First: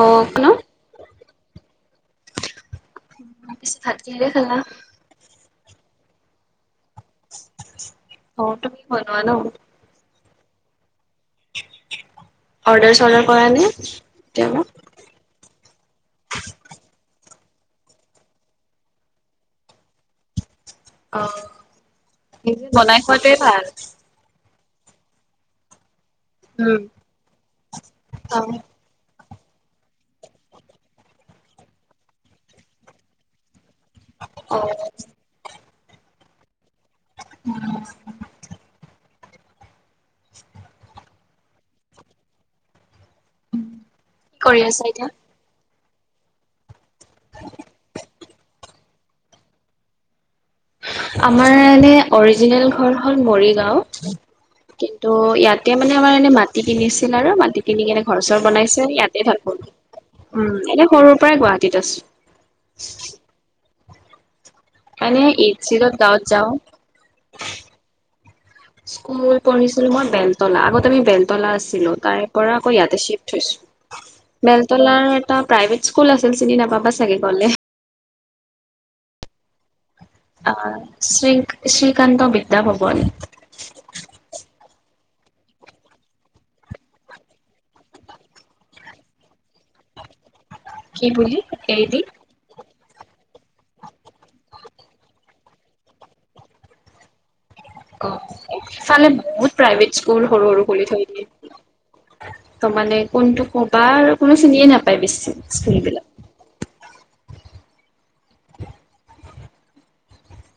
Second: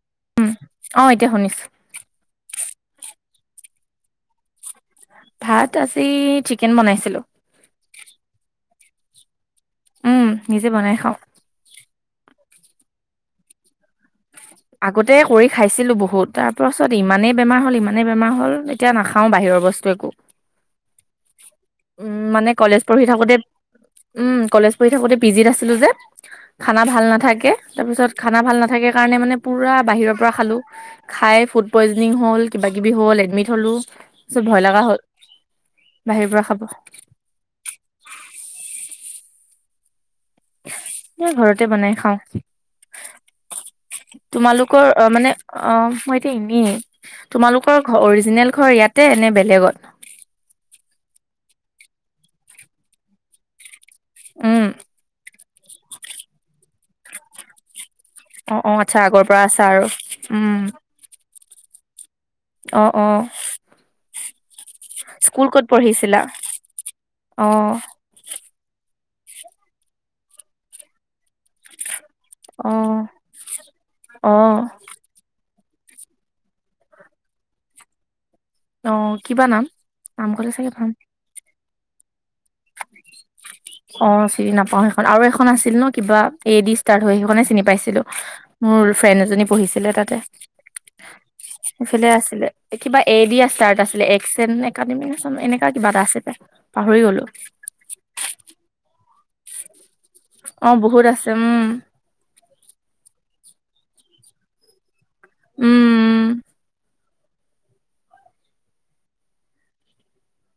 অ ক ন উম, [inaudible] অ', এতিয়া শুনিছোঁ। ত পিছ ভাত কিহে খালা। ভাত আজি চিকেন বনাইছিলোঁ। শনোৱা ন। উম! নিজে বনাই খাওঁক। অৰ্ডাৰ চৰ্ডাৰ কৰা নে? আগতে কৰি খাইছিলো বহুত তাৰ পাছত ইমানেই। বেমাৰ হ'ল ইমানেই বেমাৰ হ'ল এতিয়া নাখাওঁ বাহিৰৰ বস্তু একো। অ উম মানে নিজে কলেজ বনাই পঢ়ি খোৱাটোৱে থাকোতে, ভাল উম কলেজ--্ থাকোতে পিজিত আছিলোঁ যে, উম খানা ভাল নাথাকে তাৰপিছত খানা অ ভাল নাথাকে কাৰণে মানে। পুৰা বাহিৰৰ পৰা খালো খাই ফুড পইজিং হ'ল কিবা কিবি হ'ল এডমিট হ'লো। তাৰপিছত অ ভয় লগা হ'ল, বাহিৰ পৰা খাব। উম! [unintelligible] এই ঘৰতে বনাই খাওঁ। কি কৰি আছা তোমালোকৰ অ এতিয়া মানে অ মই এতিয়া এনেই তোমালোকৰ ঘৰ অৰিজিনেল ঘৰ ইয়াতে নে বেলেগত। আমাৰ এনে অৰিজিনেল ঘৰ হ'ল মৰিগাঁও, উম কিন্তু ইয়াত। এতিয়া মানে আমাৰ এনে মাটি কিনিছিল আৰু মাটি কিনি কেনে। ঘৰ চৰ অ অ বনাইছে আচ্ছা আগৰ ইয়াতে পৰা থাকো আছা আৰু উম এনে সৰুৰ পৰাই গুৱাহাটীত আছোঁ। অহ অহ--্ এনেই ইছিতত গাঁৱত যাওঁ। অ স্কুল পঢ়িছিলো মই বেলতলা আগত আমি বেলতলা আছিলোঁ। তাৰে পৰা আকৌ অ ইয়াতে চিফ্ট অ হৈছো বেলতলাৰ এটা। প্ৰাইভেট স্কুল আছিল চিনি নাপাবা চাগে কলে। অ কিবা নাম। নাম ক'লে অ চাগে পাম শ্ৰী শ্ৰীকান্ত। ভৱন অ চিনি নাপাওঁ। আৰু এখন আছিল ন কিবা এ দি ষ্টাৰ্ট হয় হেইখনে চিনি পাইছিলোঁ মোৰ ফ্ৰেণ্ড এজনী। পঢ়িছিলে তাতে কি বুলি এ ডি সিফালে আছিলে। কিবা এ দিয়া ষ্টাৰ্ট আছিলে এক্স এন একাডেমি ন চ এনেকুৱা কিবা এটা আছিলে পাহৰি গলো। অফালে বহুত প্ৰাইভেট স্কুল সৰু সৰু অ খুলি বহুত থৈ দিয়ে। আছে উম ত মানে কোনটো কবা কোনো চিনিয়ে নাপায় বেছি স্কুল উম উম বিলাক। [unintelligible]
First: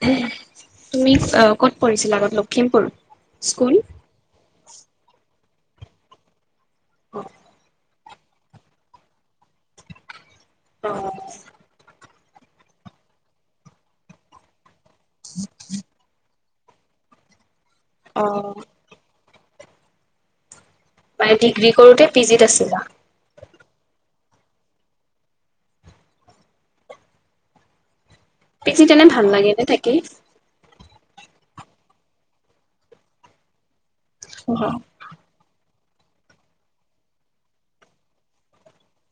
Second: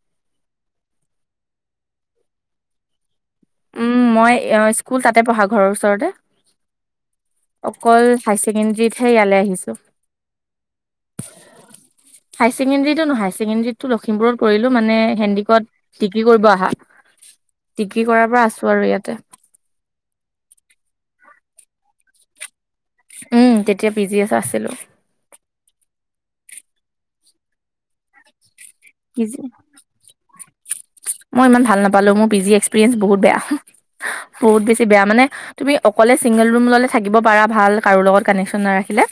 তুমি ক'ত পৰিছিলা আগত লখিমপুৰ। স্কুল উম মই স্কুল তাতে পঢ়া ঘৰৰ ওচৰতে। অকল হাই ছেকেণ্ডৰীতহে ইয়ালৈ আহিছো। অহ। হাই ছেকেণ্ডেৰীতটো নহয় হাই ছেকেণ্ডেীতটো লখিমপুৰত কৰিলো মানে হেন্দডিকত ডিগ্ৰী কৰিব আহ। ডিগ্ৰী অ কৰাৰ পৰা আছো আৰু ইয়াতে। মানে ডিগ্ৰী কৰোতে পি জিত আছিলা। উম তেতিয়া পি জি এছ আছিলো। পি জি ত এনে পি ভাল জি লাগে নে থাকি। মই ইমান ভাল নাপালো মোৰ পি জি এক্সপিৰিয়েঞ্চ বহুত বেয়া উম বহুত বেছি বেয়া মানে। তুমি অকলে ছিংগল ৰুম ল'লে থাকিব পাৰা ভাল কাৰো লগত কানেকশ্যন নাৰাখিলে।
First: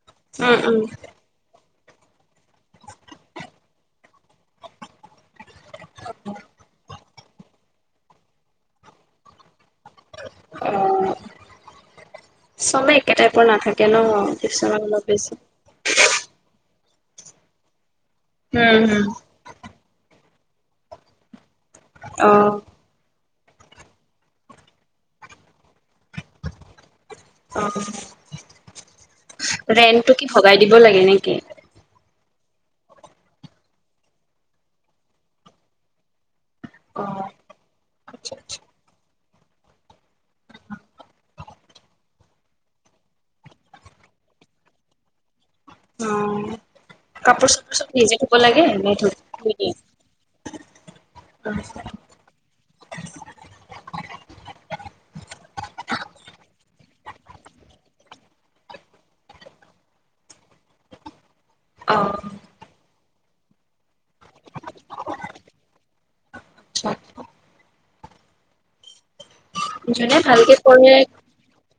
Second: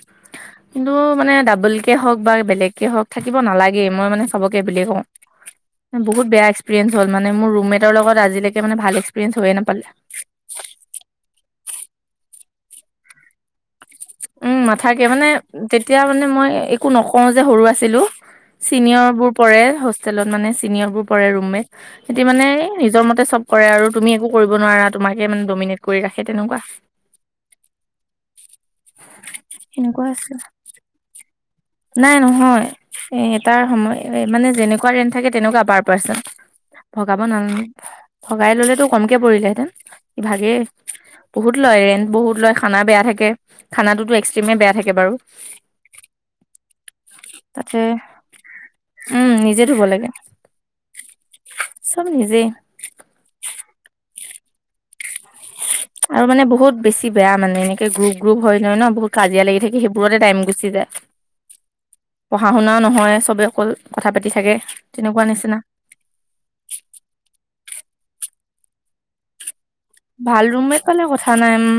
উম কিন্তু মানে ডাবল কে হওক। বা বেলেগকে হওক থাকিব নালাগে মই মানে চবকে সেই বুলিয়ে কওঁ বহুত বেয়া্। হল মানে মোৰ ৰুমমেটৰ লগত আজিলেকে মানে ভাল এক্সপেৰিয়েন্স হৈয়ে নাপালে। অ ছবে একেটাইপৰ নাথাকে। ন উম কিছুমান মাথাকে অলপ মানে বেছি তেতিয়া মানে মই। একো নকও যে সৰু আছিলো উম হম ছিনিয়ৰ বোৰ পৰে হোষ্টেলত মানে চিনিয়ৰ বোৰ পৰে ৰুমমেট। হেতি অ মানে নিজৰ মতে চব। কৰে আৰু তুমি একো কৰিব নোৱাৰা তোমাকে মানে ডমিনেট কৰি ৰাখে তেনেকুৱা। অ সেনেকুৱা ৰেন্টটো কি আছে ভগাই দিব লাগে নেকি? নাই নহয় এ এটাৰ সময় মানে যেনেকুৱা ৰেণ্ট থাকে তেনেকুৱা পাৰ পাৰ্চন অ ভগাব নালাগে ভগাই ললেতো কমকে পৰিলেহেঁতেন ইভাগে বহুত লয় ৰেন্ট বহুত লয় খানা বেয়া থাকে খানটোতো এক্সট্ৰিমে বেয়া থাকে বাৰু অ কাপোৰ চাপোৰ তাতে চব নিজে ধুব লাগে নে উম ধুই নিজে দিয়ে ধুব লাগে চব নিজেই [unintelligible] আৰু মানে বহুত বেছি বেয়া মানে এনেকে গ্ৰুপ গ্ৰুপ হৈ লয় ন বহুত কাজিয়া লাগি থাকে সেইবোৰতে টাইম গুচি যায় [unintelligible] পঢ়া শুনা নহয় চবে অকল কথা পাতি থাকে তেনেকুৱা নিচিনা [unintelligible] মানে ভাল ভালকে ৰুমমেট পঢ়ে পালে কথা নাই উম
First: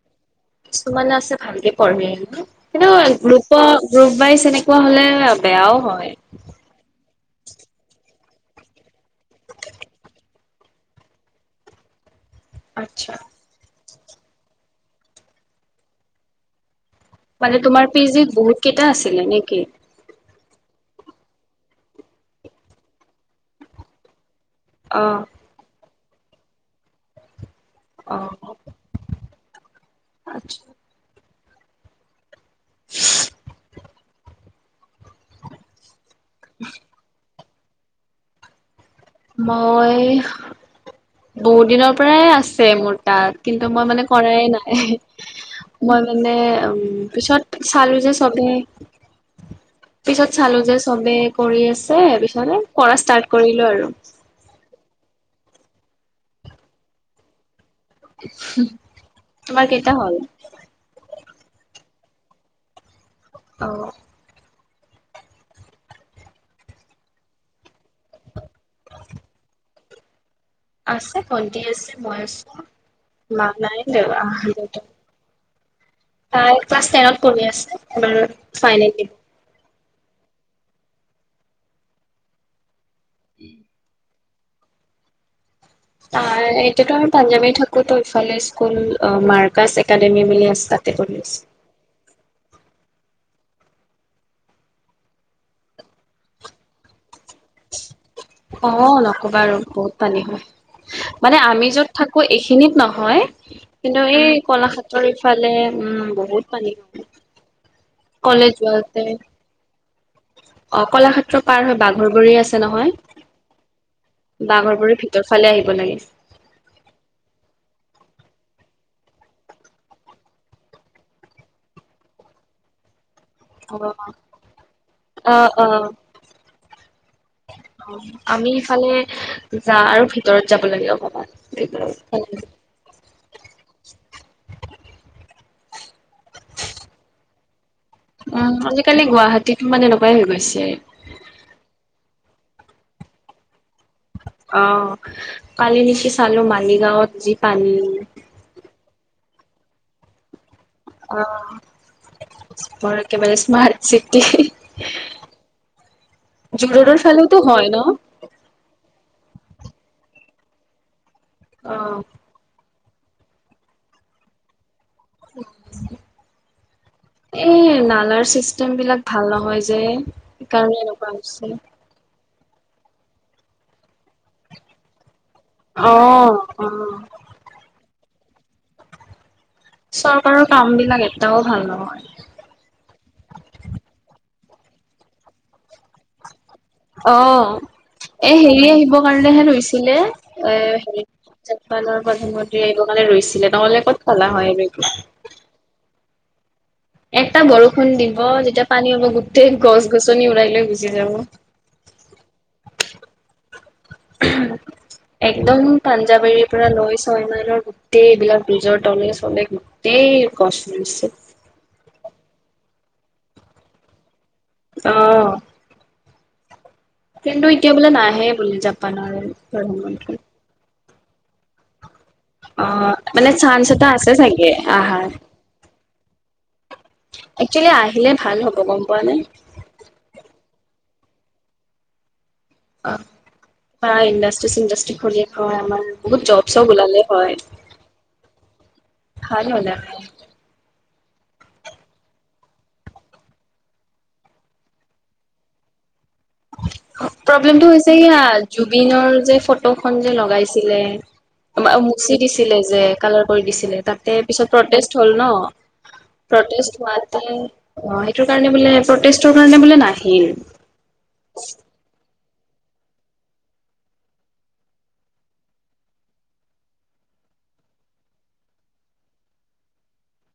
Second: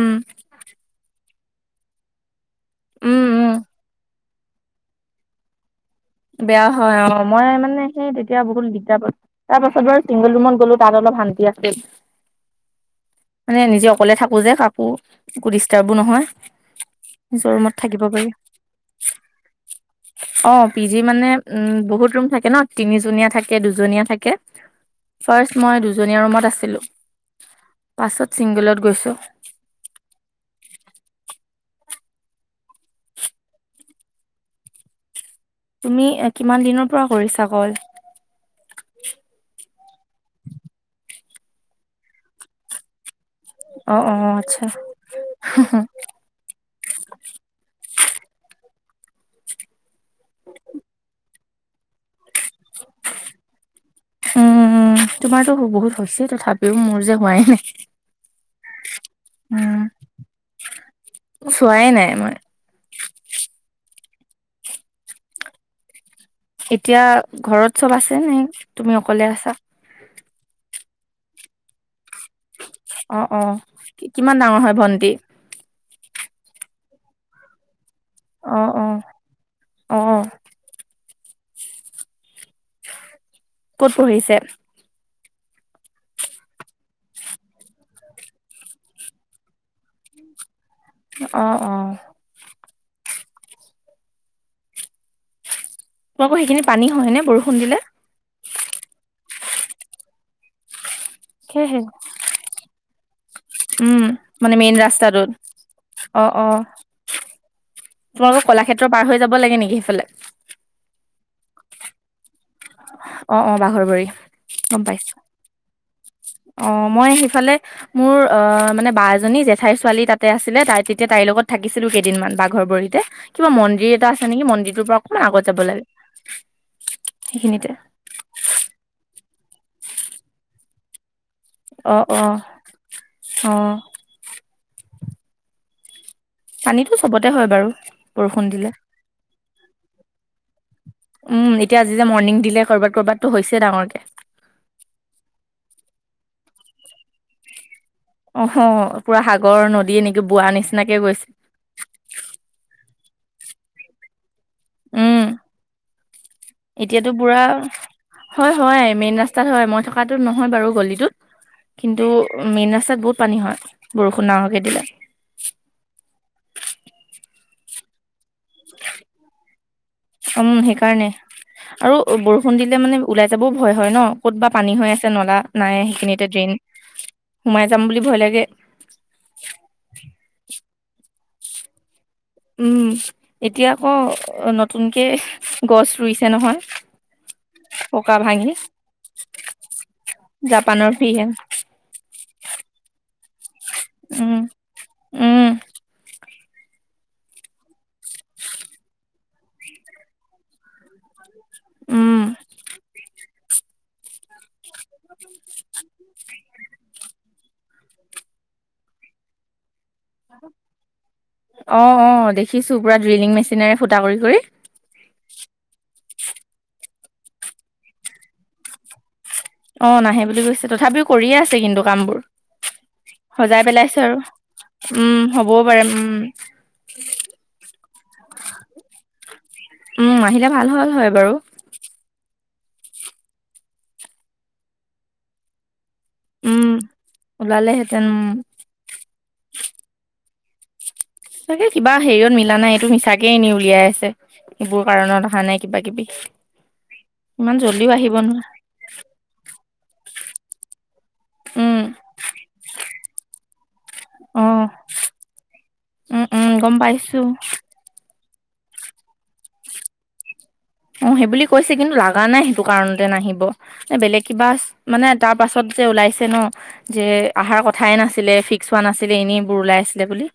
কিছুমান আছে ভালকে পঢ়ে কিন্তু উম উম গ্ৰুপৰ গ্ৰুপ ৱাইজ এনেকুৱা হলে বেয়াও হয় বেয়া হয় অ মই মানে সেই তেতিয়া বহুত দিগদাৰ পাইছোঁ তাৰ পাছত বাৰু চিংগল ৰুমত গ'লো তাত অলপ ভন্টি আছিল [unintelligible] মানে নিজে অকলে থাকো যে কাকো একো ডিষ্টাৰ্বো নহয় নিজৰ মানে ৰুমত তোমাৰ থাকিব পি পাৰি। জিত বহুত কেইটা আছিলে নেকি অ পি জি মানে উম বহুত ৰুম থাকে ন তিনিজনীয়া থাকে দুজনীয়া থাকে অ ফষ্ট মই দু জনীয়া ৰুমত আছিলো অ পাছত ছিংগলত গৈছো আচ্ছা তুমি কিমান দিনৰ পৰা কৰিছা কল মই বহুত দিনৰ পৰাই আছে মোৰ তাত কিন্তু মই অ মানে অ কৰাই আচ্ছা নাই মই মানে উ পিছত চালো যে চবে পিছত চালো যে চবে কৰি আছ পিছে বিচনাতে কৰা ষ্টাৰ্ট কৰিলো আৰু উম তোমাৰতো বহুত হৈছে তথাপিও মোৰ যে হোৱাই নাই উম তোমাৰ কেইটা হ'ল চোৱাই নাই মই অ এতিয়া ঘৰত চব আছে নে তুমি অকলে আছা আছে ভণ্টি আছে মই আছো অ অ মা নাই দে কি- কিমান আহ ডাঙৰ হয় দেউতা ভন্টি তাই ক্লাছ টেনত পঢ়ূ আছে‌ এবাৰ অ অ ফাইনেল দিব অ ক'ত পঢ়িছে এতিয়াতো আমি পাঞ্জামী থাকো তো ইফালে স্কুল মাৰ্কাচ একাডেমি বুলি আছে পঢ়ি আছে অ অ তোমোকৰ সেইখিনি পানী হয় নে বৰষুণ দিলে কবা আৰু বহুত পানী হয় মানে আমি সেয়েহে য'ত থাকো এইখিনিত নহয় কিন্তু উম এই মানে মেইন কলাঘাটৰ ৰাস্তাটোত ইফালে উম বহুত পানী হ তোমোলোকৰ কলাক্ষেত্ৰৰ পাৰ হৈ যাব সেইফালে অ কলাক্ষেত্ৰ পাৰ হয় বাঘৰ গৰি আছে নহয় অ অ বাঘৰবোৱাৰী গম বাঘৰবৰী পাইছো ভিতৰ ফালে আহিব লাগে অ মই সেইফালে মোৰ অ মানে বা এজনী জেঠাইৰ ছোৱালী তাতে আছিলে তাই তেতিয়া তাইৰ লগত থাকিছিলো কেইদিনমান বাঘৰ বৰিতে কিবা অ মন্দিৰ এটা আছে নেকি মন্দিৰটোৰ পৰা অকণমান অ আগত যাব অ লাগে সেইখিনিতে আমি ইফালে যা আৰু ভিতৰত যাব লাগে অকমান এ [inaudible] অ' অ' অ' পানীটো চবতে হয় বাৰু। বৰষুণ অ দিলে। আজিকালি গুৱাহাটীত মানে এনেকুৱাই হৈ গৈছে। উম, এতিয়া আজি যে মৰ্ণিং দিলে কৰবাত কৰবাত তো হৈছে ডাঙৰকে। কি চালো মালিগাঁৱত যি পানী অ পুৰা সাগৰ নদী এনেকে বোৱা নিচিনা। অৰ একেবাৰে স্মাৰ্ট চিটি। উম, জোৰডৰ এতিয়াতো ফালেওতো বুঢ়া হয় ন হয় হয় মেইন ৰাস তাত হয় মই থকাটো নহয় বাৰু গলিটোত, অ কিন্তু মেইন ৰাস্তাত বহুত পানী হয়, বৰষুণ নাহকৈ দিলে। এই নালাৰ চি চিষ্টেমবিলাক ভাল নহয় যে, সেইকাৰণে এনেকোৱা হৈছে। খুন্দিলে মানে ওলাই যাবও ভয় হয় ন ক'ত বা পানী হৈ আছে নলা? নাই সেইখিনি এতিয়া অ', ট্ৰেইন অ', সোমাই যাম বুলি ভয় লাগে। চৰকাৰৰ কামবিলাক এটাও ভাল নহয়। উম, এতিয়া আকৌ নতুনকে গছ ৰুইছে নহয়? অ, পকা এ ভাঙি হেৰি আহিবৰ কাৰণেহে লৈছিলে এ জাপানৰ হেৰি ফিহে জাপানৰ প্ৰধানমন্ত্ৰীয়ে এইবঙালে ৰৈছিলে নগলে ক'ত খলা উম হয় এই [inaudible] উম এটা বৰষুণ দিব যেতিয়া পানী হ'ব গোটেই গছ গছনি উৰাই লৈ গুচি যাব। উম। একদম পাঞ্জাৱৰীৰ পৰা লৈ ছয় মাইলৰ গোটেই এইবিলাক বিজৰ তলে চলে গোটেই গছ ৰুইছে। অ অ দেখিছো পুৰা ড্ৰিলিং মেচিনেৰে ফুটা কৰি কৰি। অ', কিন্তু এতিয়া বোলে নাহে বুলি জাপানৰ। অ প্ৰধানমন্ত্ৰী। নাহে বুলি কৈছে তথাপিও কৰিয়ে আছে কিন্তু। কাম বোৰ অ', মানে সজাই চান্স এটা পেলাইছো আছে আৰু চাগে উম হ'বও পাৰে উম। একেলে আহিলে ভাল হ'ব গম পোৱা নাই। উম আহিলে ভাল হল হয় বাৰু। অ প্ৰাই ইণ্ডাষ্ট্ৰি -চিণ্ডাষ্ট্ৰি খুলি খাই আমাৰ। বহুত জব- উম চব ওলালে হয়, ওলালেহেঁতেন উম ভাল হলে। চাগে কিবা হেৰিয়ত মিলা নাই এইটো মিছাকে এনে উলিয়াই আছে। এইবোৰ কাৰণত অহা নাই কিবা কিবি। ইমান প্ৰব্লেমটো জল্দিও হৈছে আহিব ইয়া নোৱাৰে জুবিনৰ যে ফটোখন যে লগাইছিলে। উম মচি দিছিলে যে কালাৰ কৰি দিছিলে তাত। অ পিছত প্ৰটেষ্ট হ'ল ন উম উম গম প্ৰটেষ্ট পাইছো হোৱাতে অ। কাৰণে বোলে প্ৰটেষ্টৰ কাৰণে বোলে নাহিল। অ সেই বুলি কৈছে কিন্তু লাগা নাই স। টো কাৰনতে নাহিব এ বেলেক কিবা মানে তাৰ পাছত যে উলাইছো ন যে আহাৰ। কথাই নাছিলে ফিক্স হোৱা নাছিলে এনেইবোৰ ওলাই আছিলে বুলি।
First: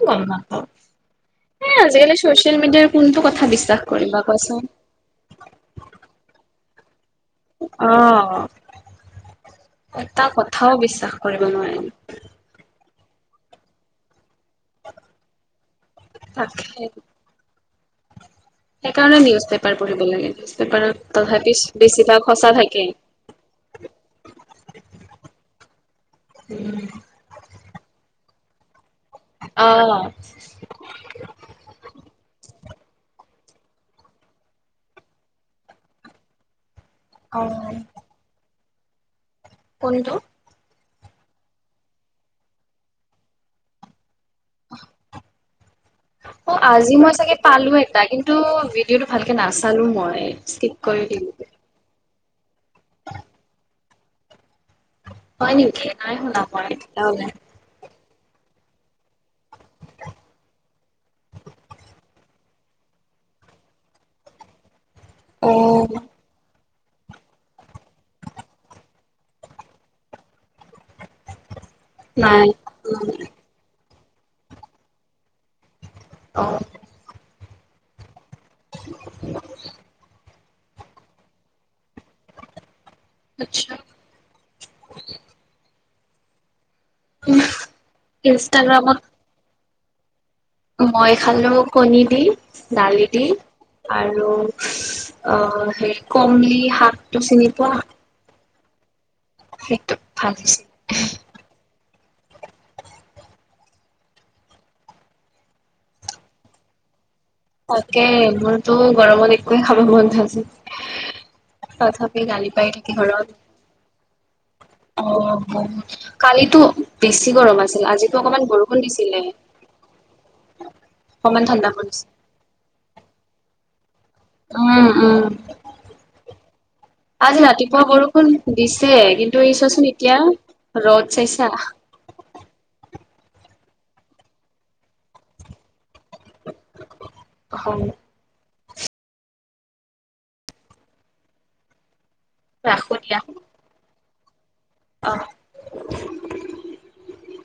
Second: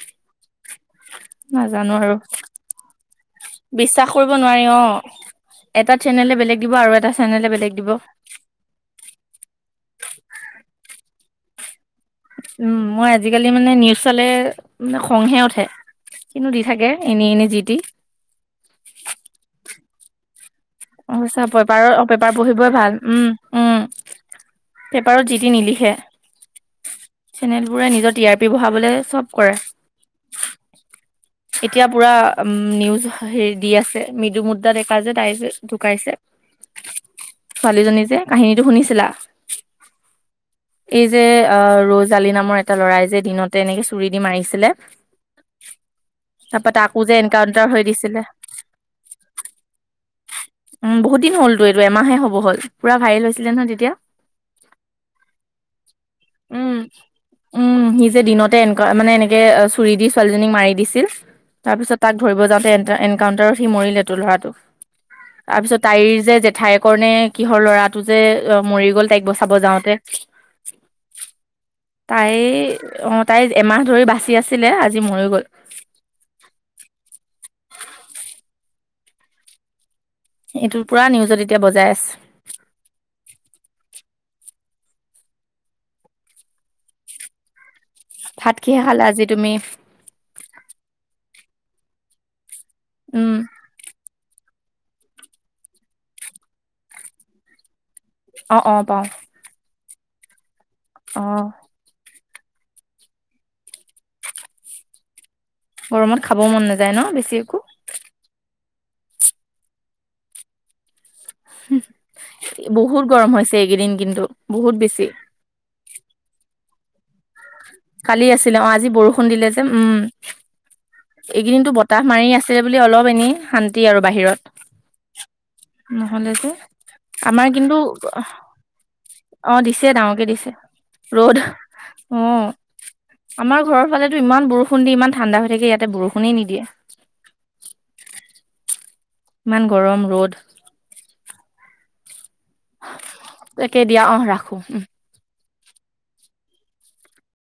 [unintelligible] হ নাজানো আৰু আজিকালি চচিয়েল মিডিয়াৰ কোনটো কথা বিশ্বাস কৰিম বা কৰিব কোৱাচোন। নোৱাৰি অ এটা চেনেলে বেলেগ দিব আৰু এটা চেনেলে বেলেগ দিব অ এটা কথাও বিশ্বাস কৰিব নোৱাৰিম। উম মই আজিকালি মানে নিউজ চালে খংহে উঠে কিন্তু দি তাকে থাকে এনে এনে যি টি। সেইকাৰণে নিউজ পেপাৰ পঢ়িব লাগে। পেপাৰত অ তথাপি পেপাৰ বেছিভাগ পেপাৰ সঁচা পঢ়িবই থাকে। ভাল উম উম। পেপাৰত জিট নিলিখে চেনেল বোৰে নিজৰ টি আৰ পি বঢ়াবলে। চব কৰে। অ। এতিয়া পুৰা নিউজ হেৰি দি আছে মৃদু মুদ্ৰা ডেকা যে তাই ঢুকাইছে। অ', ছোৱালীজনী যে কাহিনীটো শুনিছিলা? কোনটো? এই যে অ ৰজ আলি নামৰ এটা লৰাই যে দিনতে এনেকে চুৰি দি মাৰিছিলে। অ তাৰপা আজি তাকো মই যে চাগে এনকাউন্টাৰ পালো হৈ এটা দিছিলে। কিন্তু ভিডিঅ'টো ভালকে নাচালো মই স্কিপ উম, কৰি বহুত দিলো। দিন হলতো এইটো এমাহে হ'ব হ'ল পুৰা ভাইৰেল হৈছিলে নহয় তেতিয়া। হয় নিকি? নাই শুনা মই উম, তেতিয়াহলে। উম, সি যে দিনতে এনেুৱা মানে এনেকে চুৰি দি ছোৱালীজনীক মাৰি দিছিল। তাৰপিছত তাক ধৰিব যাওঁতে এনকাউণ্টাৰত সি মৰিলে তোৰ ল'ৰাটোক। তাৰপিছত অ', তাইৰ যে জেঠাই কৰণে কিহৰ ল'ৰাটো যে মৰি গ'ল তাইক বচাব যাওঁতে। তাই নাই অ তাই এমাহ ধৰি বাচি আছিলে আজি মৰি গল। অ। [unintelligible] এইটো পুৰা নিউজত এতিয়া বজাই আছ। আতছা। [inaudible] উম। ভাত খিহে খালা আজি তুমি। খাল কণী দি দালি দি উম, আৰু। অ হেৰি কমলি হাকটো চিনি পোৱা। অ অ পাও। সেইটো ভালছিল অ গৰমত খাবও মন নাযায় ন বেছি একো? তাকে মোৰতো গৰমত একোৱে খাব মন নয তথাপি গালি পাই থাকি বহুত গৰম ঘৰত হৈছে এইকেইদিন কিন্তু বহুত বেছি। অ বহত ক কালো বেছি গৰম আছে কালি আছিলে অ আজি বৰষুণ দিলে যে উম অকমান ঠাণ্ডা এইকেইদিনো বতাহ পৰিছে। মাৰি আছিল তে বুলি অলপ এনে শান্তি আৰু বাহিৰত উম, উম, নহলে যে আজি আমাৰ কিন্তু ৰাতিপুৱা বৰষুণ দিছে কিন্তু অ দিছে এছচোন এতিয়া ডাঙৰকে দিছে ৰ'জ ৰ'দ চছা [unintelligible] অ আমাৰ ঘৰৰ ফালেতো ইমান বৰষুণ দি ইমান ঠাণ্ডা হৈ থাকে ইয়াতে বৰষুণ বৰষুণে অ' নিদিয়ে। ইমান গৰম ৰ'দ। ৰাখো দিয়া তাকে দিয়া অ ৰাখো। অ